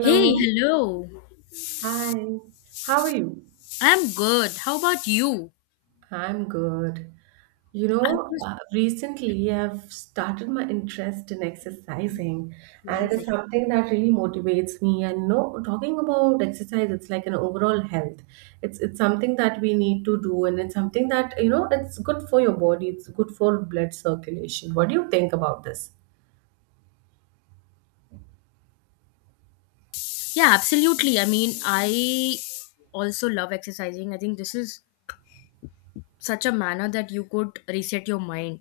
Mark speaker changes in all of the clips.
Speaker 1: Hey, hello.
Speaker 2: Hi. How are you?
Speaker 1: I'm good. How about you?
Speaker 2: I'm good.
Speaker 1: I was
Speaker 2: Recently I've started my interest in exercising, and it is
Speaker 1: amazing.
Speaker 2: something that really motivates me. And you know, talking about exercise, it's like an overall health. It's something that we need to do, and it's something that, you know, it's good for your body, it's good for blood circulation. What do you think about this?
Speaker 1: Yeah, absolutely. I mean, I also love exercising. I think this is such a manner that you could reset your mind.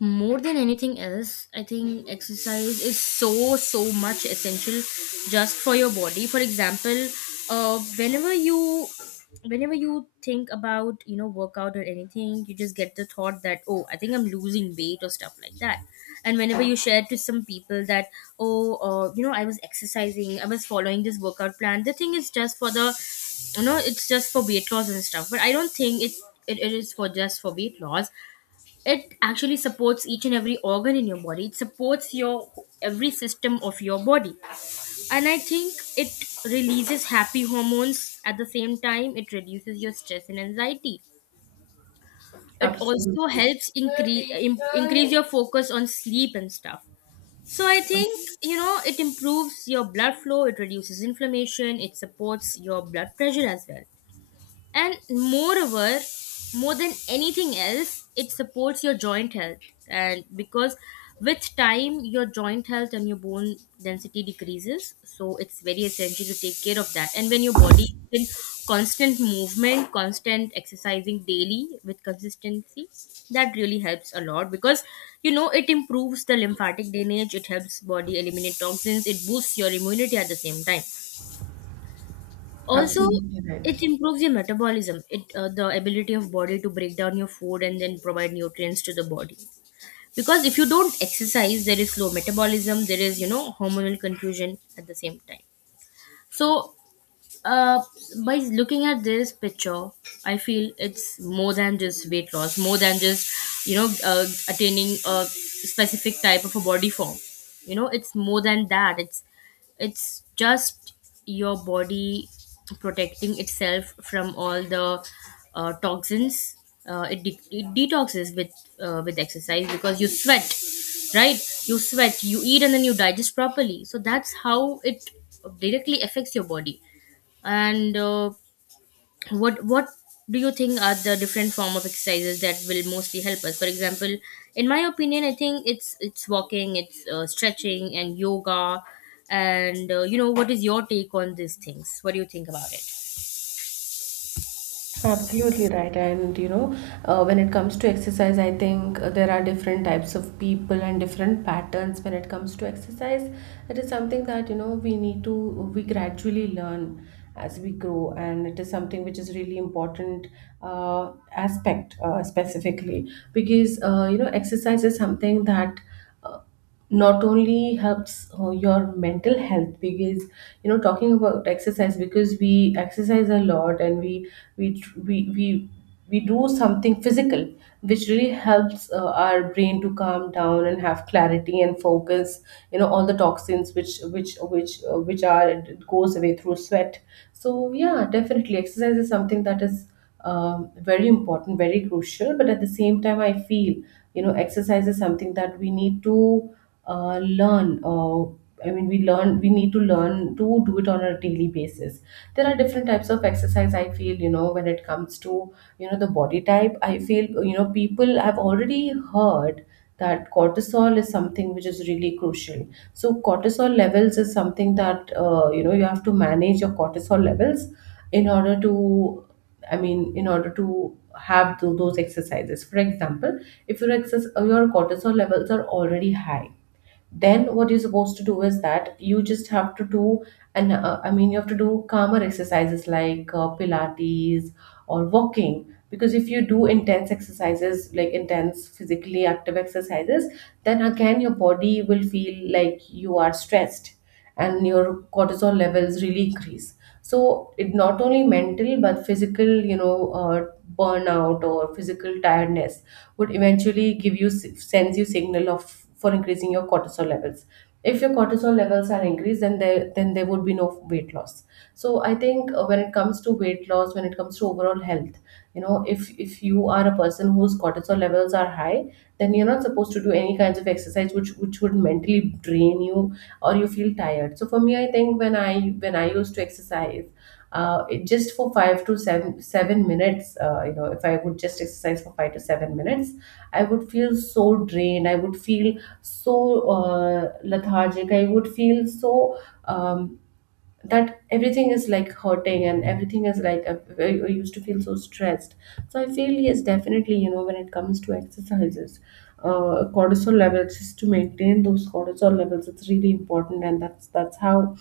Speaker 1: More than anything else, I think exercise is so much essential just for your body. For example, uh whenever you whenever you think about, you know, workout or anything, you just get the thought that, oh, I think I'm losing weight or stuff like that. And whenever you share to some people that, oh, you know, I was exercising, I was following this workout plan, the thing is just for the, you know, it's just for weight loss and stuff, but I don't think it is for just for weight loss. It actually supports each and every organ in your body. It supports your every system of your body. And I think it releases happy hormones. At the same time, it reduces your stress and anxiety. It also
Speaker 2: Absolutely.
Speaker 1: helps increase increase your focus on sleep and stuff. So I think, you know, it improves your blood flow, it reduces inflammation, it supports your blood pressure as well. And moreover, more than anything else, it supports your joint health. And because with time, your joint health and your bone density decreases. So it's very essential to take care of that. And when your body is in constant movement, constant exercising daily with consistency, that really helps a lot because, you know, it improves the lymphatic drainage, it helps body eliminate toxins, it boosts your immunity at the same time, also
Speaker 2: Absolutely right.
Speaker 1: it improves your metabolism. It the ability of body to break down your food and then provide nutrients to the body, because if you don't exercise, there is slow metabolism, there is, you know, hormonal confusion at the same time. So uh, by looking at this picture, I feel it's more than just weight loss, more than just, you know, attaining a specific type of a body form. You know, it's more than that. It's just your body protecting itself from all the toxins. It detoxes with exercise because you sweat, right? You sweat, you eat, and then you digest properly. So that's how it directly affects your body. And what do you think are the different form of exercises that will mostly help us? For example, in my opinion, I think it's walking, it's stretching, and yoga. And you know, what is your take on these things? What do you think about it?
Speaker 2: Absolutely right. And you know, when it comes to exercise, I think there are different types of people and different patterns when it comes to exercise. It is something that you know we need to we gradually learn as we grow, and it is something which is really important aspect specifically, because you know exercise is something that uh, not only helps your mental health, because you know talking about exercise, because we exercise a lot and we tr- we do something physical which really helps our brain to calm down and have clarity and focus. You know all the toxins which are it goes away through sweat. So yeah, definitely exercise is something that is very important, very crucial. But at the same time, I feel you know exercise is something that we need to learn. I mean, we learn. We need to learn to do it on a daily basis. There are different types of exercise. I feel you know when it comes to you know the body type. I feel you know people have already heard that cortisol is something which is really crucial. So cortisol levels is something that you know you have to manage your cortisol levels in order to, I mean, in order to have those exercises. For example, if your excess, your cortisol levels are already high, then what you're supposed to do is that you just have to do, and I mean you have to do calmer exercises like pilates or walking, because if you do intense exercises like intense physically active exercises, then again your body will feel like you are stressed and your cortisol levels really increase. So it not only mental but physical, you know, burnout or physical tiredness would eventually give you sends you signal of for increasing your cortisol levels. If your cortisol levels are increased, then there would be no weight loss. So I think when it comes to weight loss, when it comes to overall health, you know if you are a person whose cortisol levels are high, then you're not supposed to do any kinds of exercise which would mentally drain you or you feel tired. So for me I think when I used to exercise, just for five to seven minutes, you know if I would just exercise for 5 to 7 minutes I would feel so drained, I would feel so lethargic, I would feel so um, that everything is like hurting and everything is like I used to feel so stressed. So I feel yes, definitely, you know, when it comes to exercises, cortisol levels, just to maintain those cortisol levels, it's really important, and that's how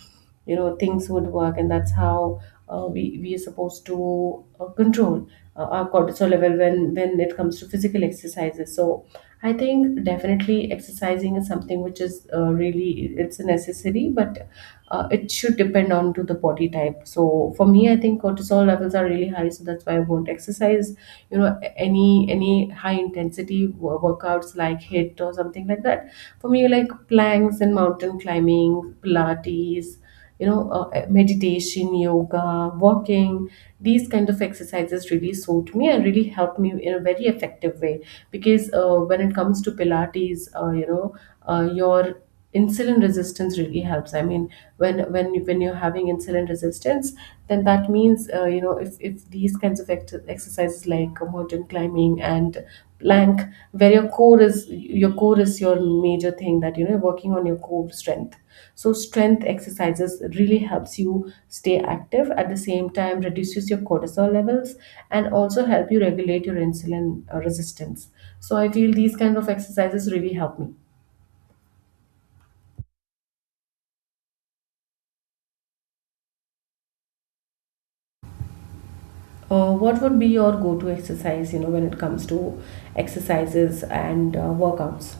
Speaker 2: you know things would work, and that's how we are supposed to control our cortisol level when it comes to physical exercises. So I think definitely exercising is something which is really it's a necessary, but it should depend on to the body type. So for me I think cortisol levels are really high, so that's why I won't exercise you know any high intensity workouts like hit or something like that. For me like planks and mountain climbing, pilates, you know, meditation, yoga, walking, these kind of exercises really suit me and really help me in a very effective way. Because when it comes to pilates, you know, your insulin resistance really helps. I mean, when you're having insulin resistance, then that means you know if these kinds of exercises like mountain climbing and plank, where your core is your major thing that you know you're working on your core strength, so strength exercises really helps you stay active at the same time reduces your cortisol levels and also help you regulate your insulin resistance. So I feel these kind of exercises really help me. What would be your go-to exercise, you know, when it comes to exercises and workouts?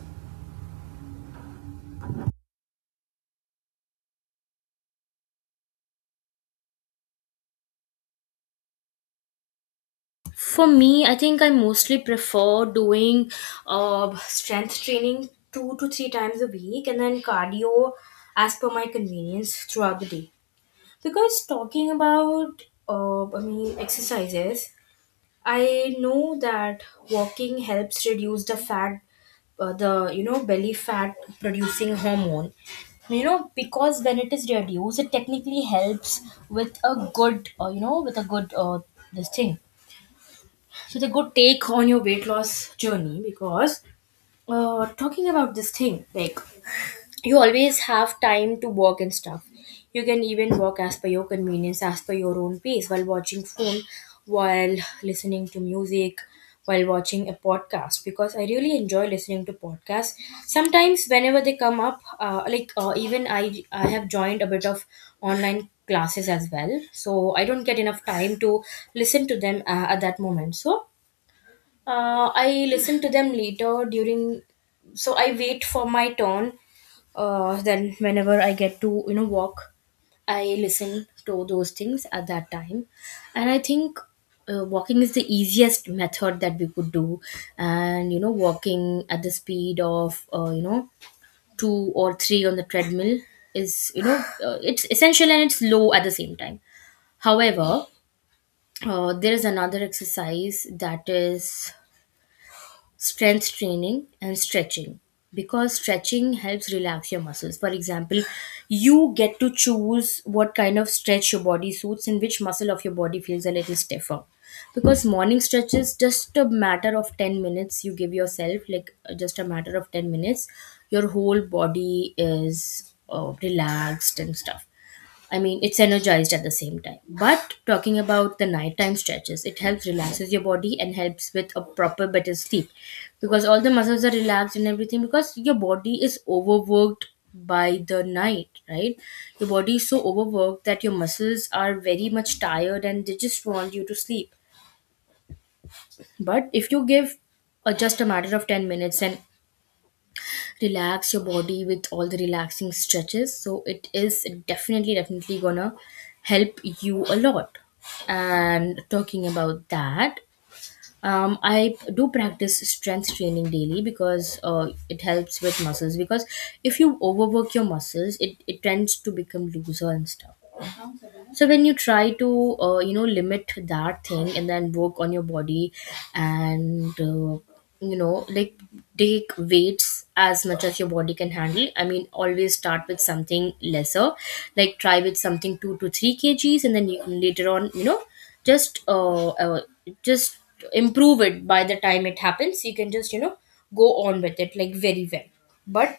Speaker 1: For me, I think I mostly prefer doing strength training two to three times a week, and then cardio as per my convenience throughout the day. Because talking about, I mean, exercises, I know that walking helps reduce the fat, the, you know, belly fat producing hormone. You know, because when it is reduced, it technically helps with a good, you know, with a good this thing. So the good take on your weight loss journey. Because talking about this thing, like, you always have time to work and stuff. You can even work as per your convenience, as per your own pace, while watching phone, while listening to music, while watching a podcast, because I really enjoy listening to podcasts. Sometimes whenever they come up, even I have joined a bit of online classes as well, so I don't get enough time to listen to them at that moment. So I listen to them later during, so I wait for my turn. Then whenever I get to, you know, walk, I listen to those things at that time. And I think walking is the easiest method that we could do. And you know, walking at the speed of, you know, two or three on the treadmill is, you know, it's essential and it's low at the same time. However, there is another exercise that is strength training and stretching, because stretching helps relax your muscles. For example, you get to choose what kind of stretch your body suits and which muscle of your body feels a little stiffer. Because morning stretch is just a matter of 10 minutes. You give yourself like, just a matter of 10 minutes, your whole body is relaxed and stuff. I mean, it's energized at the same time. But talking about the nighttime stretches, it helps relaxes your body and helps with a proper better sleep, because all the muscles are relaxed and everything, because your body is overworked by the night, right? Your body is so overworked that your muscles are very much tired and they just want you to sleep. But if you give just a matter of 10 minutes and relax your body with all the relaxing stretches, so it is definitely, definitely gonna help you a lot. And talking about that, I do practice strength training daily, because it helps with muscles. Because if you overwork your muscles, it tends to become looser and stuff. So when you try to, you know, limit that thing and then work on your body, and you know, like, take weights as much as your body can handle. I mean, always start with something lesser, like try with something 2 to 3 kgs, and then you can later on, you know, just uh, uh just improve it. By the time it happens, you can just, you know, go on with it, like, very well. But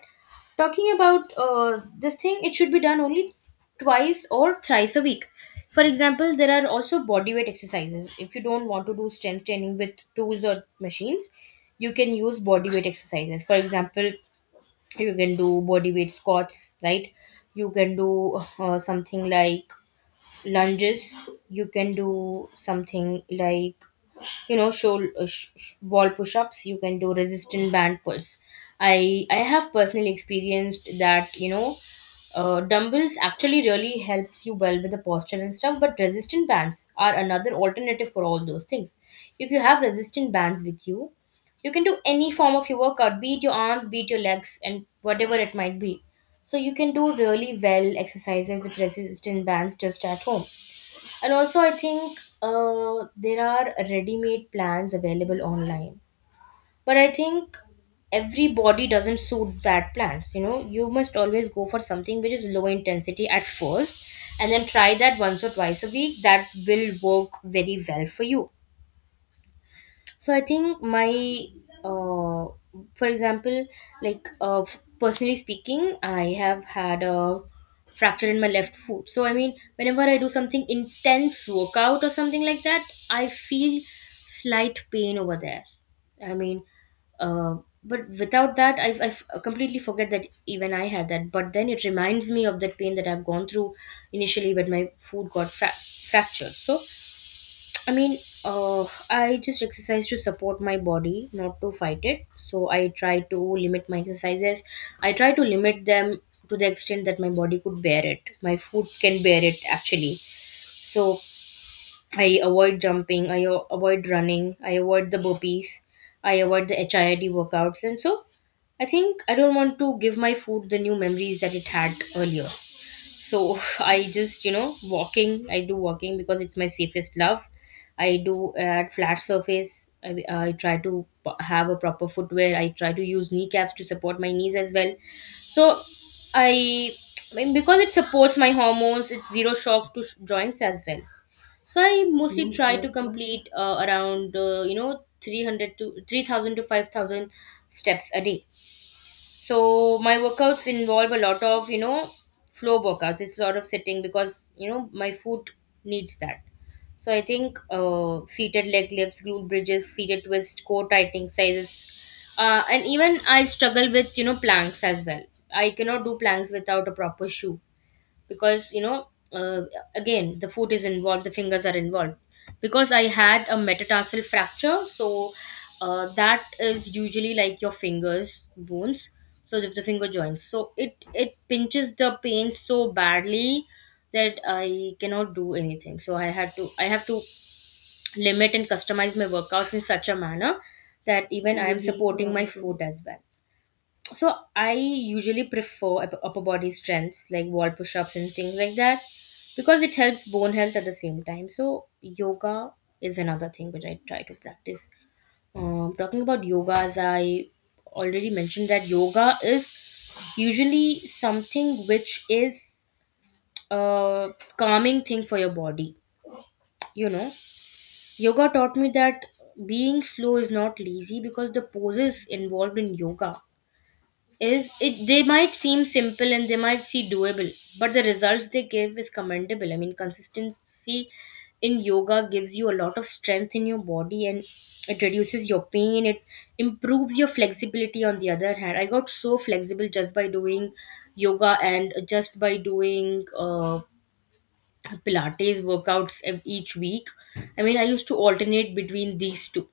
Speaker 1: talking about, this thing, it should be done only twice or thrice a week. For example, there are also body weight exercises. If you don't want to do strength training with tools or machines, you can use body weight exercises. For example, you can do body weight squats, right? You can do something like lunges. You can do something like, you know, wall push-ups, you can do resistant band pulls. I have personally experienced that, you know, dumbbells actually really helps you well with the posture and stuff, but resistant bands are another alternative for all those things. If you have resistant bands with you, you can do any form of your workout, beat your arms, beat your legs, and whatever it might be. So you can do really well exercises with resistance bands just at home. And also I think there are ready-made plans available online, but I think every body doesn't suit that plans. You know, you must always go for something which is low intensity at first, and then try that once or twice a week. That will work very well for you. So I think my uh, for example, like, personally speaking, I have had a fracture in my left foot, so I mean, whenever I do something intense workout or something like that, I feel slight pain over there. I mean, uh, but without that, I completely forget that even I had that, but then it reminds me of that pain that I've gone through initially when my foot got fractured. So I mean, uh, I just exercise to support my body, not to fight it. So I try to limit my exercises. I try to limit them to the extent that my body could bear it. My food can bear it, actually. So I avoid jumping. Avoid running. I avoid the burpees. I avoid the HIIT workouts. And so I think I don't want to give my food the new memories that it had earlier. So I just, you know, walking, I do walking because it's my safest love. I do at flat surface. I try to have a proper footwear. I try to use kneecaps to support my knees as well. So i, I mean, because it supports my hormones. It's zero shock to joints as well. So I mostly try to complete, around, you know, 300 to 3,000 to 5,000 steps a day. So my workouts involve a lot of, you know, floor workouts. It's a lot of sitting because, you know, my foot needs that. So I think seated leg lifts, glute bridges, seated twist, core tightening sizes, and even I struggle with, you know, planks as well. I cannot do planks without a proper shoe because again the foot is involved, the fingers are involved because I had a metatarsal fracture. So that is usually like your finger's bones. So if the finger joints, so it pinches the pain so badly that I cannot do anything. So I have to limit and customize my workouts in such a manner that even I am supporting my foot as well. So I usually prefer upper body strengths like wall push-ups and things like that because it helps bone health at the same time. So yoga is another thing which I try to practice. Talking about yoga, as I already mentioned that yoga is usually something which is a calming thing for your body, you know. Yoga taught me that being slow is not lazy because the poses involved in yoga, is it they might seem simple and they might seem doable, but the results they give is commendable. I mean, consistency in yoga gives you a lot of strength in your body, and it reduces your pain, it improves your flexibility. On the other hand, I got so flexible just by doing yoga and just by doing pilates workouts each week. I mean, I used to alternate between these two,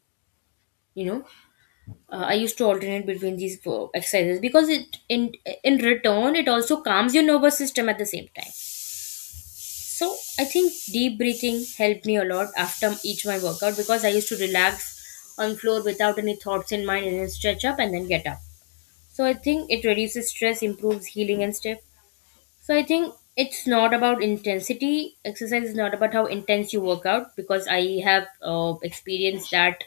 Speaker 1: you know. I used to alternate between these four exercises because it in return it also calms your nervous system at the same time. So I think deep breathing helped me a lot after each my workout because I used to relax on floor without any thoughts in mind, and then stretch up and then get up. So I think it reduces stress, improves healing and stuff. So I think it's not about intensity. Exercise is not about how intense you work out, because I have experienced that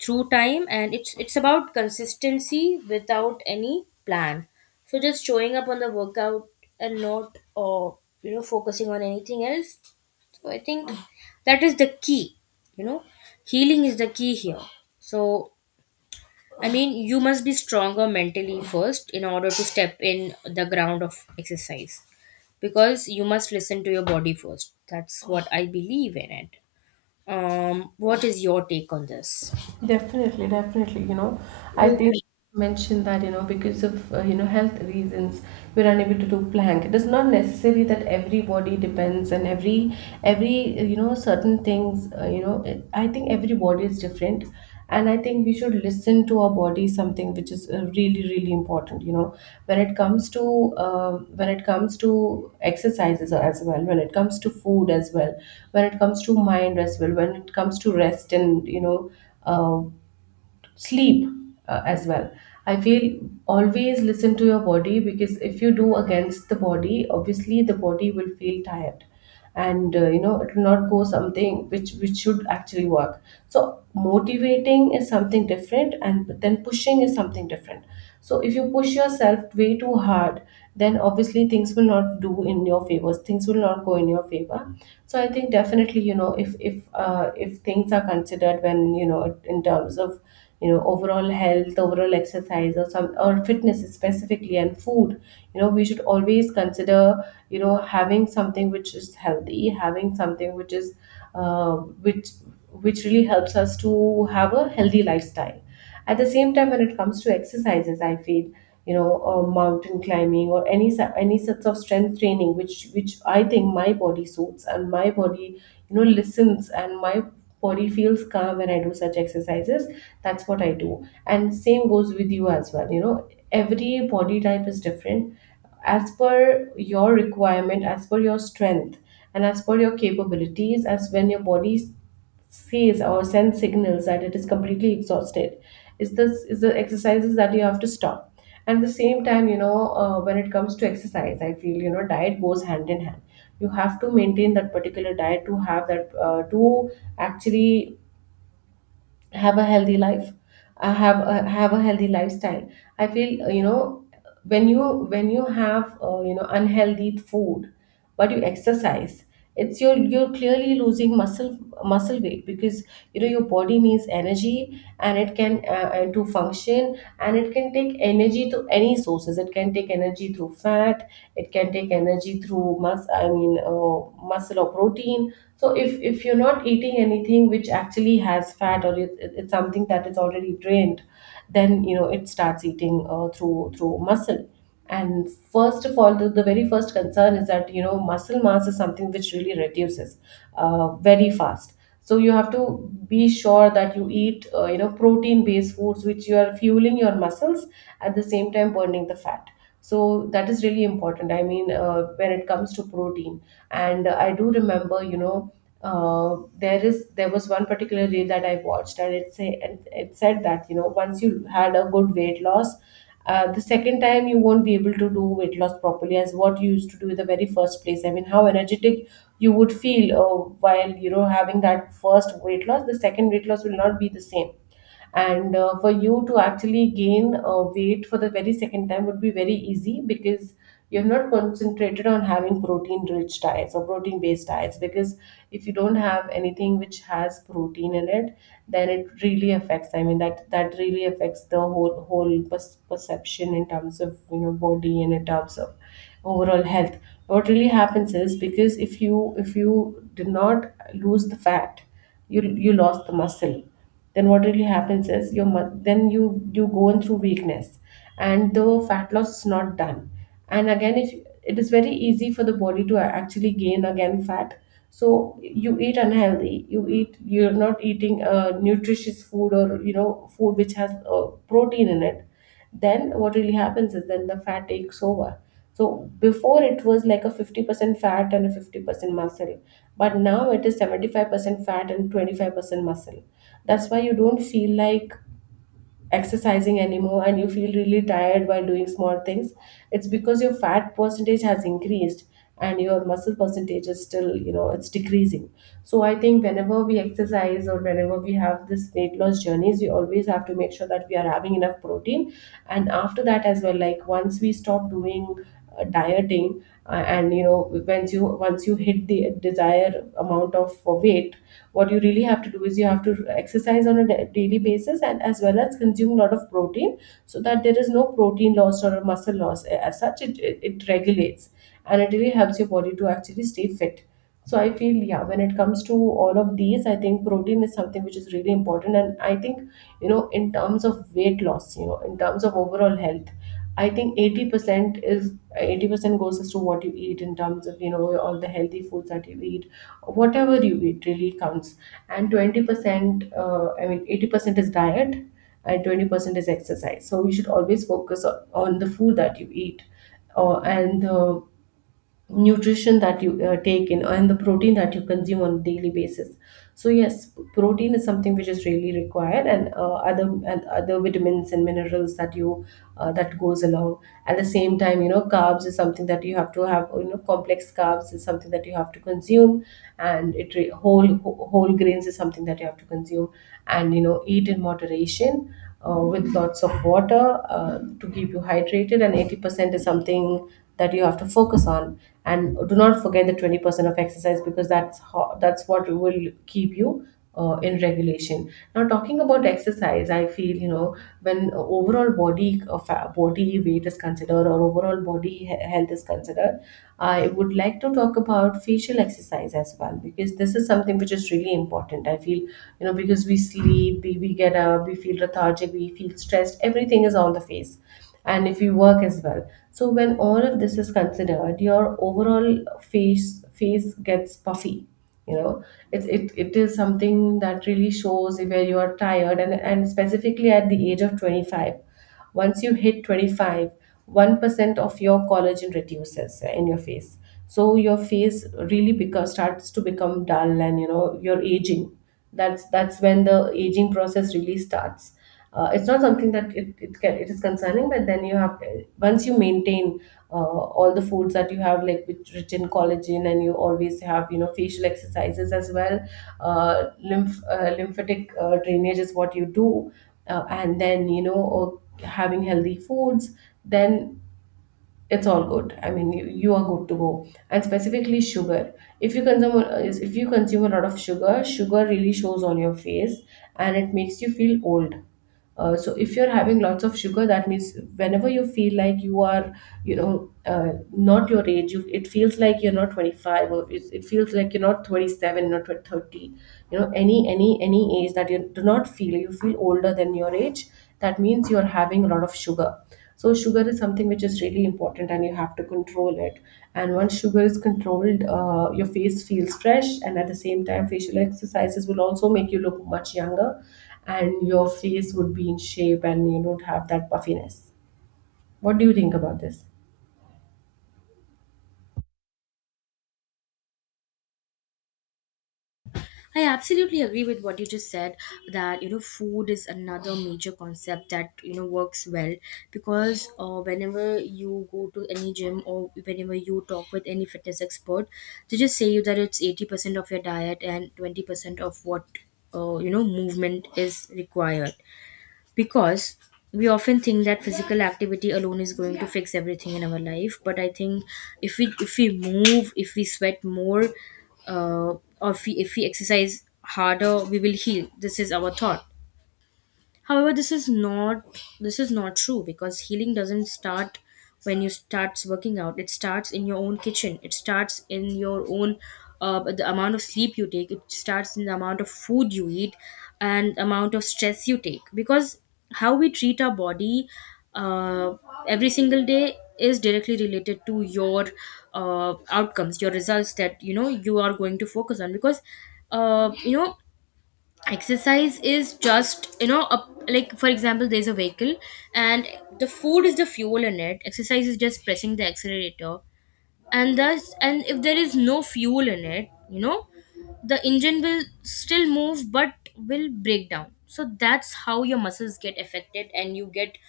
Speaker 1: through time, and it's about consistency without any plan. So just showing up on the workout and not focusing on anything else. So I think that is the key. You know, healing is the key here. So I mean, you must be stronger mentally first in order to step in the ground of exercise, because you must listen to your body first. That's what I believe in it. What is your take on this?
Speaker 2: Definitely, definitely. You know, I think.
Speaker 1: Absolutely.
Speaker 2: Mentioned that you know because of you know health reasons we're unable to do plank, it is not necessary that every body depends and every you know certain things, you know it, I think every body is different, and I think we should listen to our body, something which is really really important. You know, when it comes to when it comes to exercises as well, when it comes to food as well, when it comes to mind as well, when it comes to rest and you know uh, sleep as well, I feel always listen to your body, because if you do against the body obviously the body will feel tired, and you know it will not go something which should actually work. So motivating is something different and but then pushing is something different. So if you push yourself way too hard, then obviously things will not do in your favor, things will not go in your favor. So I think definitely you know if things are considered when you know in terms of you know overall health, overall exercise or some or fitness specifically, and food, you know we should always consider you know having something which is healthy, having something which is uh, which which really helps us to have a healthy lifestyle. At the same time, when it comes to exercises, I feel you know mountain climbing or any any sorts of strength training, which I think my body suits, and my body, you know, listens, and my body feels calm when I do such exercises. That's what I do, and same goes with you as well. You know, every body type is different as per your requirement, as per your strength, and as per your capabilities, as when your body sees or sends signals that it is completely exhausted, is this is the exercises that you have to stop. And at the same time you know when it comes to exercise I feel you know diet goes hand in hand. You have to maintain that particular diet to have that to actually have a healthy life, have have a healthy lifestyle. I feel you know when you when you have you know unhealthy food but you exercise, it's your you're clearly losing muscle weight, because you know your body needs energy, and it can and to function, and it can take energy to any sources, it can take energy through fat, it can take energy through muscle or protein. So if you're not eating anything which actually has fat, or it's something that is already drained, then you know it starts eating through muscle. And first of all, the very first concern is that you know muscle mass is something which really reduces very fast. So you have to be sure that you eat you know protein based foods, which you are fueling your muscles at the same time burning the fat. So that is really important, I mean when it comes to protein. And I do remember, you know, there was one particular reel that I watched, and it say and it said that you know once you had a good weight loss, the second time you won't be able to do weight loss properly as what you used to do in the very first place. I mean, how energetic you would feel while having that first weight loss, the second weight loss will not be the same. And for you to actually gain weight for the very second time would be very easy, because you're not concentrated on having protein rich diets or protein based diets. Because if you don't have anything which has protein in it, then it really affects. I mean, that really affects the whole perception in terms of body and in terms of overall health. What really happens is, because if you did not lose the fat, you lost the muscle, then what really happens is your mu- then you go in through weakness and the fat loss is not done. And again, if it is very easy for the body to actually gain again fat. So you eat unhealthy, you eat, you're not eating nutritious food, or food which has protein in it, then what really happens is then the fat takes over. So before it was like a 50% fat and a 50% muscle, but now it is 75% fat and 25% muscle. That's why you don't feel like exercising anymore, and you feel really tired while doing small things. It's because your fat percentage has increased and your muscle percentage is still, it's decreasing. So I think whenever we exercise, or whenever we have this weight loss journeys, we always have to make sure that we are having enough protein. And after that as well, like once we stop doing dieting, and once you hit the desired amount of weight, what you really have to do is you have to exercise on a daily basis, and as well as consume a lot of protein, so that there is no protein loss or muscle loss as such. It regulates and it really helps your body to actually stay fit. So I feel, yeah, when it comes to all of these, I think protein is something which is really important. And I think in terms of weight loss, in terms of overall health, I think 80% goes as to what you eat, in terms of all the healthy foods that you eat. Whatever you eat really counts. And 20% uh, i mean 80% is diet and 20% is exercise. So you should always focus on the food that you eat, and nutrition that you take in, and the protein that you consume on a daily basis. So yes, protein is something which is really required, and other vitamins and minerals that you that goes along. At the same time, carbs is something that you have to have. Complex carbs is something that you have to consume. And it re- whole wh- whole grains is something that you have to consume, and eat in moderation, with lots of water, to keep you hydrated. And 80% is something that you have to focus on, and do not forget the 20% of exercise, because that's what will keep you in regulation. Now, talking about exercise, I feel, when overall body body weight is considered, or overall health is considered, I would like to talk about facial exercise as well, because this is something which is really important. I feel, because we sleep, we get up, we feel lethargic, we feel stressed, everything is on the face. And if you work as well, so when all of this is considered, your overall face gets puffy, you know it is something that really shows where you are tired. And specifically at the age of 25, once you hit 25, 1% of your collagen reduces in your face. So your face really becomes starts to become dull, and you're aging. That's when the aging process really starts. It's not something that it is concerning, but then you have, once you maintain all the foods that you have, like which rich in collagen, and you always have facial exercises as well, lymph lymphatic drainage is what you do, and then having healthy foods, then it's all good. I mean, you are good to go. And specifically sugar, if you consume, if you consume a lot of sugar, sugar really shows on your face and it makes you feel old. So if you're having lots of sugar, that means whenever you feel like you are you know uh, not your age, you, it feels like you're not 25, or it feels like you're not 27, not 30. Any age that you do not feel, you feel older than your age, that means you're having a lot of sugar. So sugar is something which is really important, and you have to control it. And once sugar is controlled, your face feels fresh, and at the same time, facial exercises will also make you look much younger, and your face would be in shape, and you don't have that puffiness. What do you think about this?
Speaker 1: I absolutely agree with what you just said that, you know, food is another major concept that, you know, works well. Because whenever you go to any gym, or whenever you talk with any fitness expert, they just say you that it's 80% of your diet and 20% of what you know, movement is required. Because we often think that physical activity alone is going to fix everything in our life, but I think if we move, if we sweat more, uh, or if we exercise harder, we will heal. This is our thought. However, this is not, this is not true, because healing doesn't start when you starts working out. It starts in your own kitchen. It starts in your own the amount of sleep you take. It starts in the amount of food you eat and amount of stress you take. Because how we treat our body uh, every single day is directly related to your outcomes, your results that, you know, you are going to focus on. Because uh, you know exercise is just, you know, a, like for example there's a vehicle, and the food is the fuel in it, exercise is just pressing the accelerator. And thus, and if there is no fuel in it, you know, the engine will still move but will break down. So that's how your muscles get affected, and you get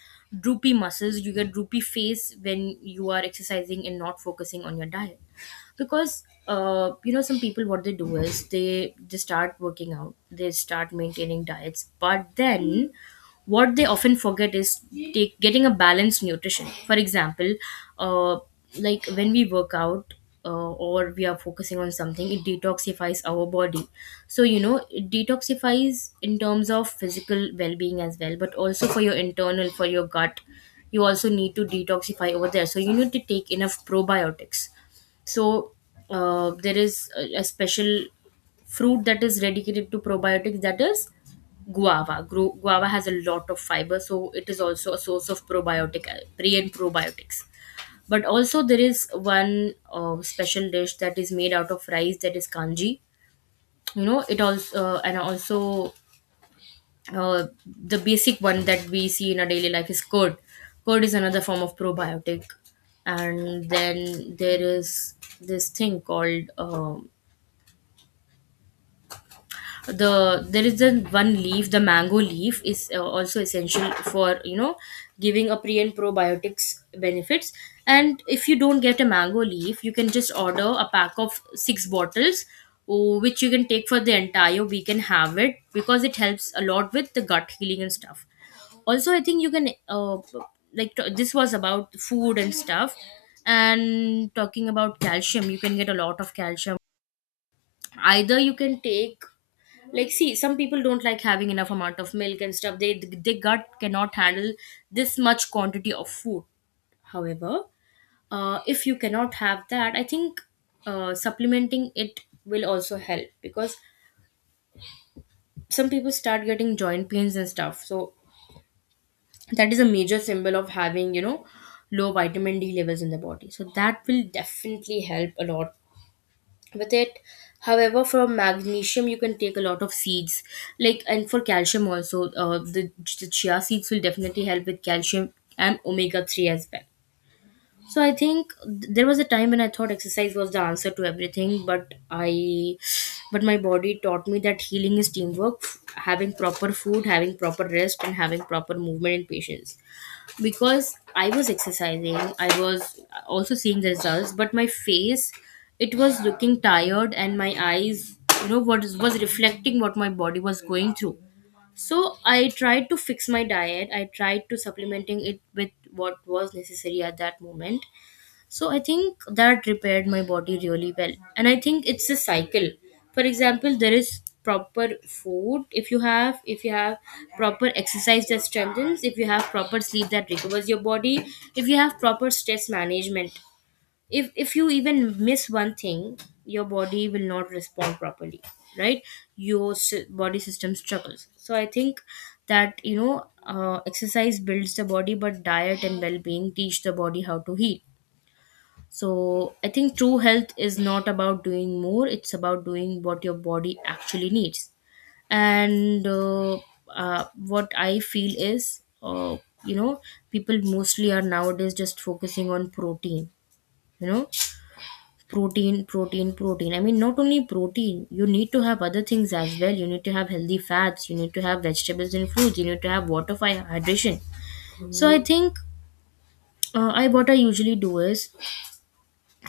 Speaker 1: droopy muscles, you get droopy face when you are exercising and not focusing on your diet. Because you know, some people, what they do is they start working out, they start maintaining diets, but then what they often forget is take, getting a balanced nutrition. For example, uh, like when we work out, or we are focusing on something, it detoxifies our body. So, you know, it detoxifies in terms of physical well being as well, but also for your internal, for your gut. You also need to detoxify over there. So you need to take enough probiotics. So there is a special fruit that is dedicated to probiotics, that is guava. Guava has a lot of fiber, so it is also a source of probiotic, pre and probiotics. But also, there is one special dish that is made out of rice, that is kanji. You know, it also, and also the basic one that we see in our daily life is curd. Curd is another form of probiotic. And then there is this thing called there is the one leaf, the mango leaf, is also essential for, you know, giving a pre and probiotics benefits. And if you don't get a mango leaf, you can just order a pack of six bottles which you can take for the entire week and have it, because it helps a lot with the gut healing and stuff. Also, I think you can like this was about food and stuff. And talking about calcium, you can get a lot of calcium. Either you can take, like, see some people don't like having enough amount of milk and stuff, they, their gut cannot handle this much quantity of food. However, if you cannot have that, I think supplementing it will also help. Because some people start getting joint pains and stuff, so that is a major symbol of having, you know, low vitamin D levels in the body. So that will definitely help a lot with it. However, from magnesium you can take a lot of seeds, like. And for calcium also, the chia seeds will definitely help with calcium and omega 3 as well. So I think there was a time when I thought exercise was the answer to everything, but I but my body taught me that healing is teamwork. Having proper food, having proper rest, and having proper movement and patience. Because I was exercising, I was also seeing the results, but my face, it was looking tired, and my eyes, you know, was reflecting what my body was going through. So I tried to fix my diet. I tried to supplementing it with what was necessary at that moment. So I think that repaired my body really well. And I think it's a cycle. For example, there is proper food, if you have, proper exercise that strengthens, if you have proper sleep that recovers your body, if you have proper stress management, if you even miss one thing, your body will not respond properly, right? Your body system struggles. So I think that, you know, exercise builds the body, but diet and well-being teach the body how to heal. So I think true health is not about doing more, it's about doing what your body actually needs. And what I feel is, you know, people mostly are nowadays just focusing on protein, you know, protein, protein, protein. I mean, not only protein, you need to have other things as well. You need to have healthy fats, you need to have vegetables and fruits, you need to have water for hydration. So I think I what I usually do is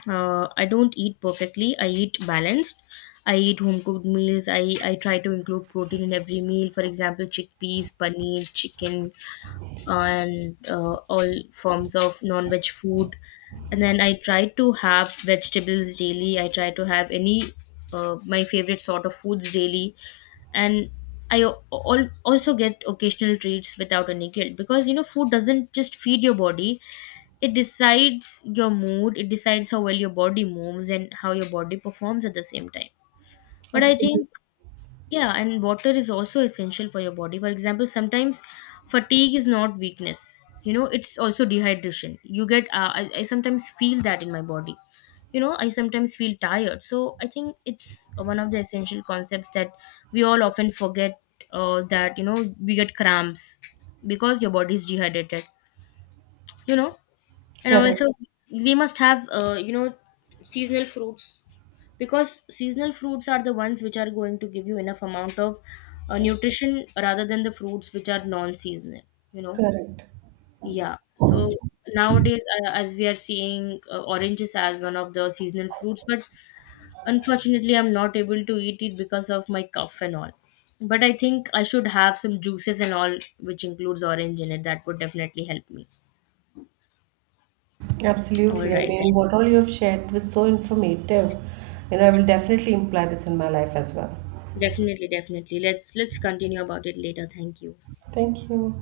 Speaker 1: I don't eat perfectly. I eat balanced. I eat home cooked meals. I try to include protein in every meal. For example, chickpeas, paneer, chicken, and all forms of non veg food. And then I try to have vegetables daily. I try to have any my favorite sort of foods daily. And I also get occasional treats without any guilt. Because you know food doesn't just feed your body, it decides your mood, it decides how well your body moves and how your body performs at the same time. But I
Speaker 2: Absolutely
Speaker 1: think yeah, and water is also essential for your body. For example, sometimes fatigue is not weakness, you know, it's also dehydration. You get I sometimes feel that in my body, you know, I sometimes feel tired. So I think it's one of the essential concepts that we all often forget, that you know we get cramps because your body is dehydrated, you know. And
Speaker 2: correct.
Speaker 1: also, we must have, you know, seasonal fruits, because seasonal fruits are the ones which are going to give you enough amount of nutrition rather than the fruits which are non-seasonal, you know.
Speaker 2: Correct.
Speaker 1: Yeah. So nowadays, as we are seeing oranges as one of the seasonal fruits, but unfortunately, I'm not able to eat it because of my cough and all. But I think I should have some juices and all, which includes orange in it. That would definitely help me. All
Speaker 2: Absolutely. I
Speaker 1: right,
Speaker 2: mean,
Speaker 1: then.
Speaker 2: what all you have shared was so informative. You know, I will definitely imply this in my life as well.
Speaker 1: Definitely, definitely. Let's continue about it later. Thank you.
Speaker 2: Thank you.